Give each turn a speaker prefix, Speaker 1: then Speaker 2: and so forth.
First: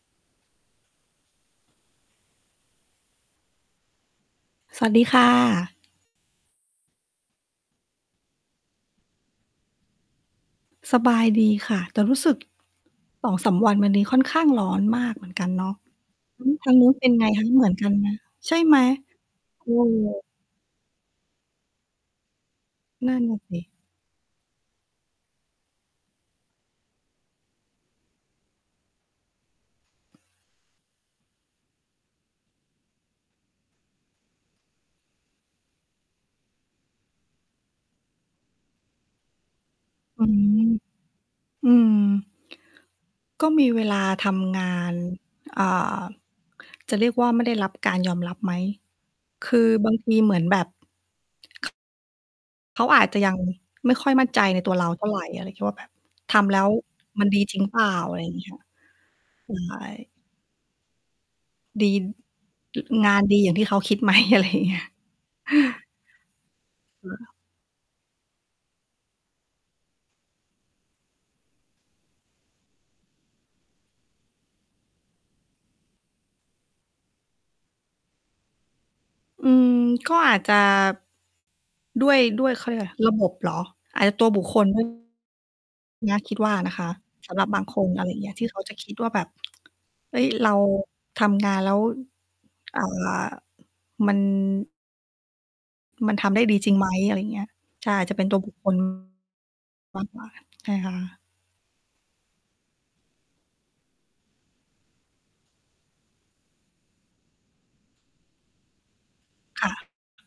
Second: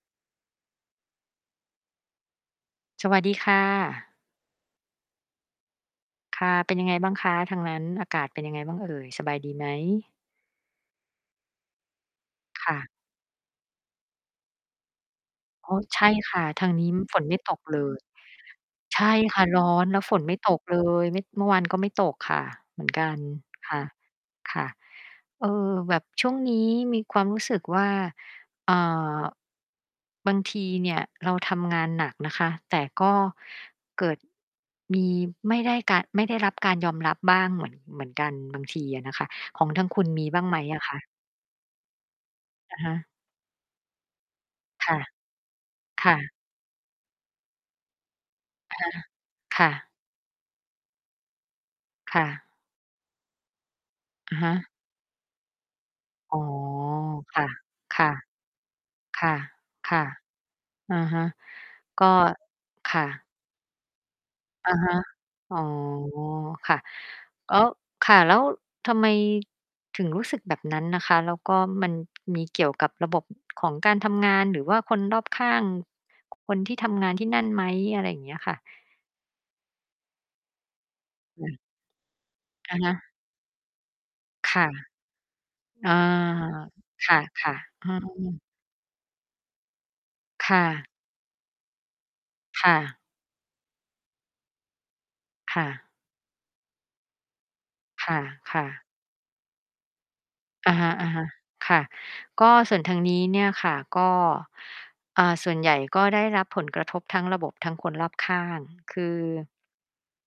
Speaker 1: สวัสดีค่ะ
Speaker 2: สวัสดีค่ะ
Speaker 1: ค่ะ เป็นยังไงบ้างคะ? ทางนั้นอากาศเป็นยังไงบ้างเอ่ย? สบายดีไหม?
Speaker 2: สบายดีค่ะ แต่รู้สึก
Speaker 1: ค่ะ
Speaker 2: 2-3 วันมานี้ ค่อนข้างร้อนมากเหมือนกัน เน
Speaker 1: อ๋
Speaker 2: าะ
Speaker 1: อ ใช่ค่
Speaker 2: อื
Speaker 1: ะ
Speaker 2: ม
Speaker 1: ท
Speaker 2: ท
Speaker 1: า
Speaker 2: า
Speaker 1: ง
Speaker 2: ง
Speaker 1: น
Speaker 2: น
Speaker 1: ี
Speaker 2: ู
Speaker 1: ้
Speaker 2: ้นเป็น
Speaker 1: ฝ
Speaker 2: ไ
Speaker 1: น
Speaker 2: ง
Speaker 1: ไม่
Speaker 2: คะ?
Speaker 1: ตก
Speaker 2: เหมือน
Speaker 1: เล
Speaker 2: กัน
Speaker 1: ย
Speaker 2: ไหม? ใช่ไหม
Speaker 1: ใช่ค่ะ ร้
Speaker 2: เออ
Speaker 1: อน แล้วฝนไม่ตกเลย ม เมื่อวานก็ไม่ตกค่ะ เหมือนก
Speaker 2: น
Speaker 1: ั
Speaker 2: ั่
Speaker 1: น
Speaker 2: นน่ะ สิ
Speaker 1: ค่ะ ค่ะ เอ่อ แบบช่วงนี้มีความรู้สึกว่า อ่า บางทีเนี่ยเราทำงานหนักนะคะ แต่ก็เกิดมี ไม่ได้การ ไม่ได้รับการยอมรับบ้างเหมือน เหมือนกัน บางทีอะนะคะ ของทางคุณ
Speaker 2: อ
Speaker 1: ม
Speaker 2: ื
Speaker 1: ีบ้างไหม
Speaker 2: อ
Speaker 1: อะคะ?
Speaker 2: อืม
Speaker 1: อะฮะ
Speaker 2: ก็มีเวลาทำงา
Speaker 1: ค
Speaker 2: น
Speaker 1: ่ะ
Speaker 2: อ่า
Speaker 1: ค่ะ
Speaker 2: จะเรียกว่าไม่ได้รับการยอมรับไหม?
Speaker 1: อะฮะ
Speaker 2: คื
Speaker 1: ค
Speaker 2: อ
Speaker 1: ่ะ
Speaker 2: บางทีเหมือนแบบ
Speaker 1: ค่ะ
Speaker 2: เขาอาจจะ ยัง ไม่ค่อยมั่น
Speaker 1: อะ
Speaker 2: ใจ
Speaker 1: ฮ
Speaker 2: ใน
Speaker 1: ะ
Speaker 2: ตัวเรา เท่าไร ก็เลยคิดว่าแบบ
Speaker 1: อ
Speaker 2: ท
Speaker 1: ๋อ
Speaker 2: ำแล้ว มัน
Speaker 1: ค
Speaker 2: ดี
Speaker 1: ่ะ
Speaker 2: จริงเปล่
Speaker 1: ค
Speaker 2: า?
Speaker 1: ่ะ
Speaker 2: อะไรเงี้ยค่ะ
Speaker 1: ค่ะ
Speaker 2: ใช
Speaker 1: ค่ะ
Speaker 2: ่
Speaker 1: อะฮะ
Speaker 2: ดี
Speaker 1: ก็ ค่
Speaker 2: ง งาน
Speaker 1: ะ
Speaker 2: ดี อย่างที่เขาคิด ไหม? อะไรอย่าง
Speaker 1: อ
Speaker 2: เง
Speaker 1: ะ
Speaker 2: ี้
Speaker 1: ฮ
Speaker 2: ย
Speaker 1: ะ
Speaker 2: เฮ
Speaker 1: อ๋อ
Speaker 2: ้อ
Speaker 1: ค่ะ
Speaker 2: [unintelligible]
Speaker 1: ล ค่ะ แล้วทำไมถึงรู้สึกแบบนั้นนะคะ? แล้วก็มัน มีเกี่ยวกับระบบของการทำงาน? หรือว่าคนรอบข้าง คนที่ทำงานที่นั่นไหม? อะไรอย่างเงี้ยค่ะ
Speaker 2: อืม ก็อาจจะ
Speaker 1: อืม
Speaker 2: ด้วย ด้วย เขาเ
Speaker 1: อ
Speaker 2: รีย
Speaker 1: ะ
Speaker 2: กว
Speaker 1: ฮ
Speaker 2: ่าไร
Speaker 1: ะ
Speaker 2: ระบบ เหรอ? อาจจะตัวบุค
Speaker 1: ค
Speaker 2: ค
Speaker 1: ่
Speaker 2: ล
Speaker 1: ะ
Speaker 2: ด้วย
Speaker 1: อา
Speaker 2: เนี้ยคิดว่านะคะ
Speaker 1: ค
Speaker 2: สำหรับ
Speaker 1: ่ะ
Speaker 2: บาง ค
Speaker 1: ๆ อ
Speaker 2: น
Speaker 1: ื
Speaker 2: อะไรอย่างเงี้ย
Speaker 1: อ
Speaker 2: ที่เขาจะ คิดว่าแบบ เฮ้ย เ
Speaker 1: ค
Speaker 2: รา
Speaker 1: ่ะ
Speaker 2: ทำงานแล้ว
Speaker 1: ค่
Speaker 2: อ่า
Speaker 1: ะ
Speaker 2: มัน
Speaker 1: ค่ะ
Speaker 2: มันทำได้ดีจริงไหม? อะไรอย่างเงี้ย ใช่
Speaker 1: ค
Speaker 2: จะเป็นตัวบุค
Speaker 1: ่
Speaker 2: ค
Speaker 1: ะ
Speaker 2: ล
Speaker 1: ๆ
Speaker 2: มากกว่า ใช
Speaker 1: อ
Speaker 2: ่
Speaker 1: ะฮ
Speaker 2: ค่ะ
Speaker 1: ะ ๆ ค่ะ ก็ส่วนทางนี้เนี่ยค่ะ ก็ อ่า ส่วนใหญ่ก็ได้รับผลกระทบทั้งระบบ ทั้งคนรอบข้าง คือ
Speaker 2: ค่ะ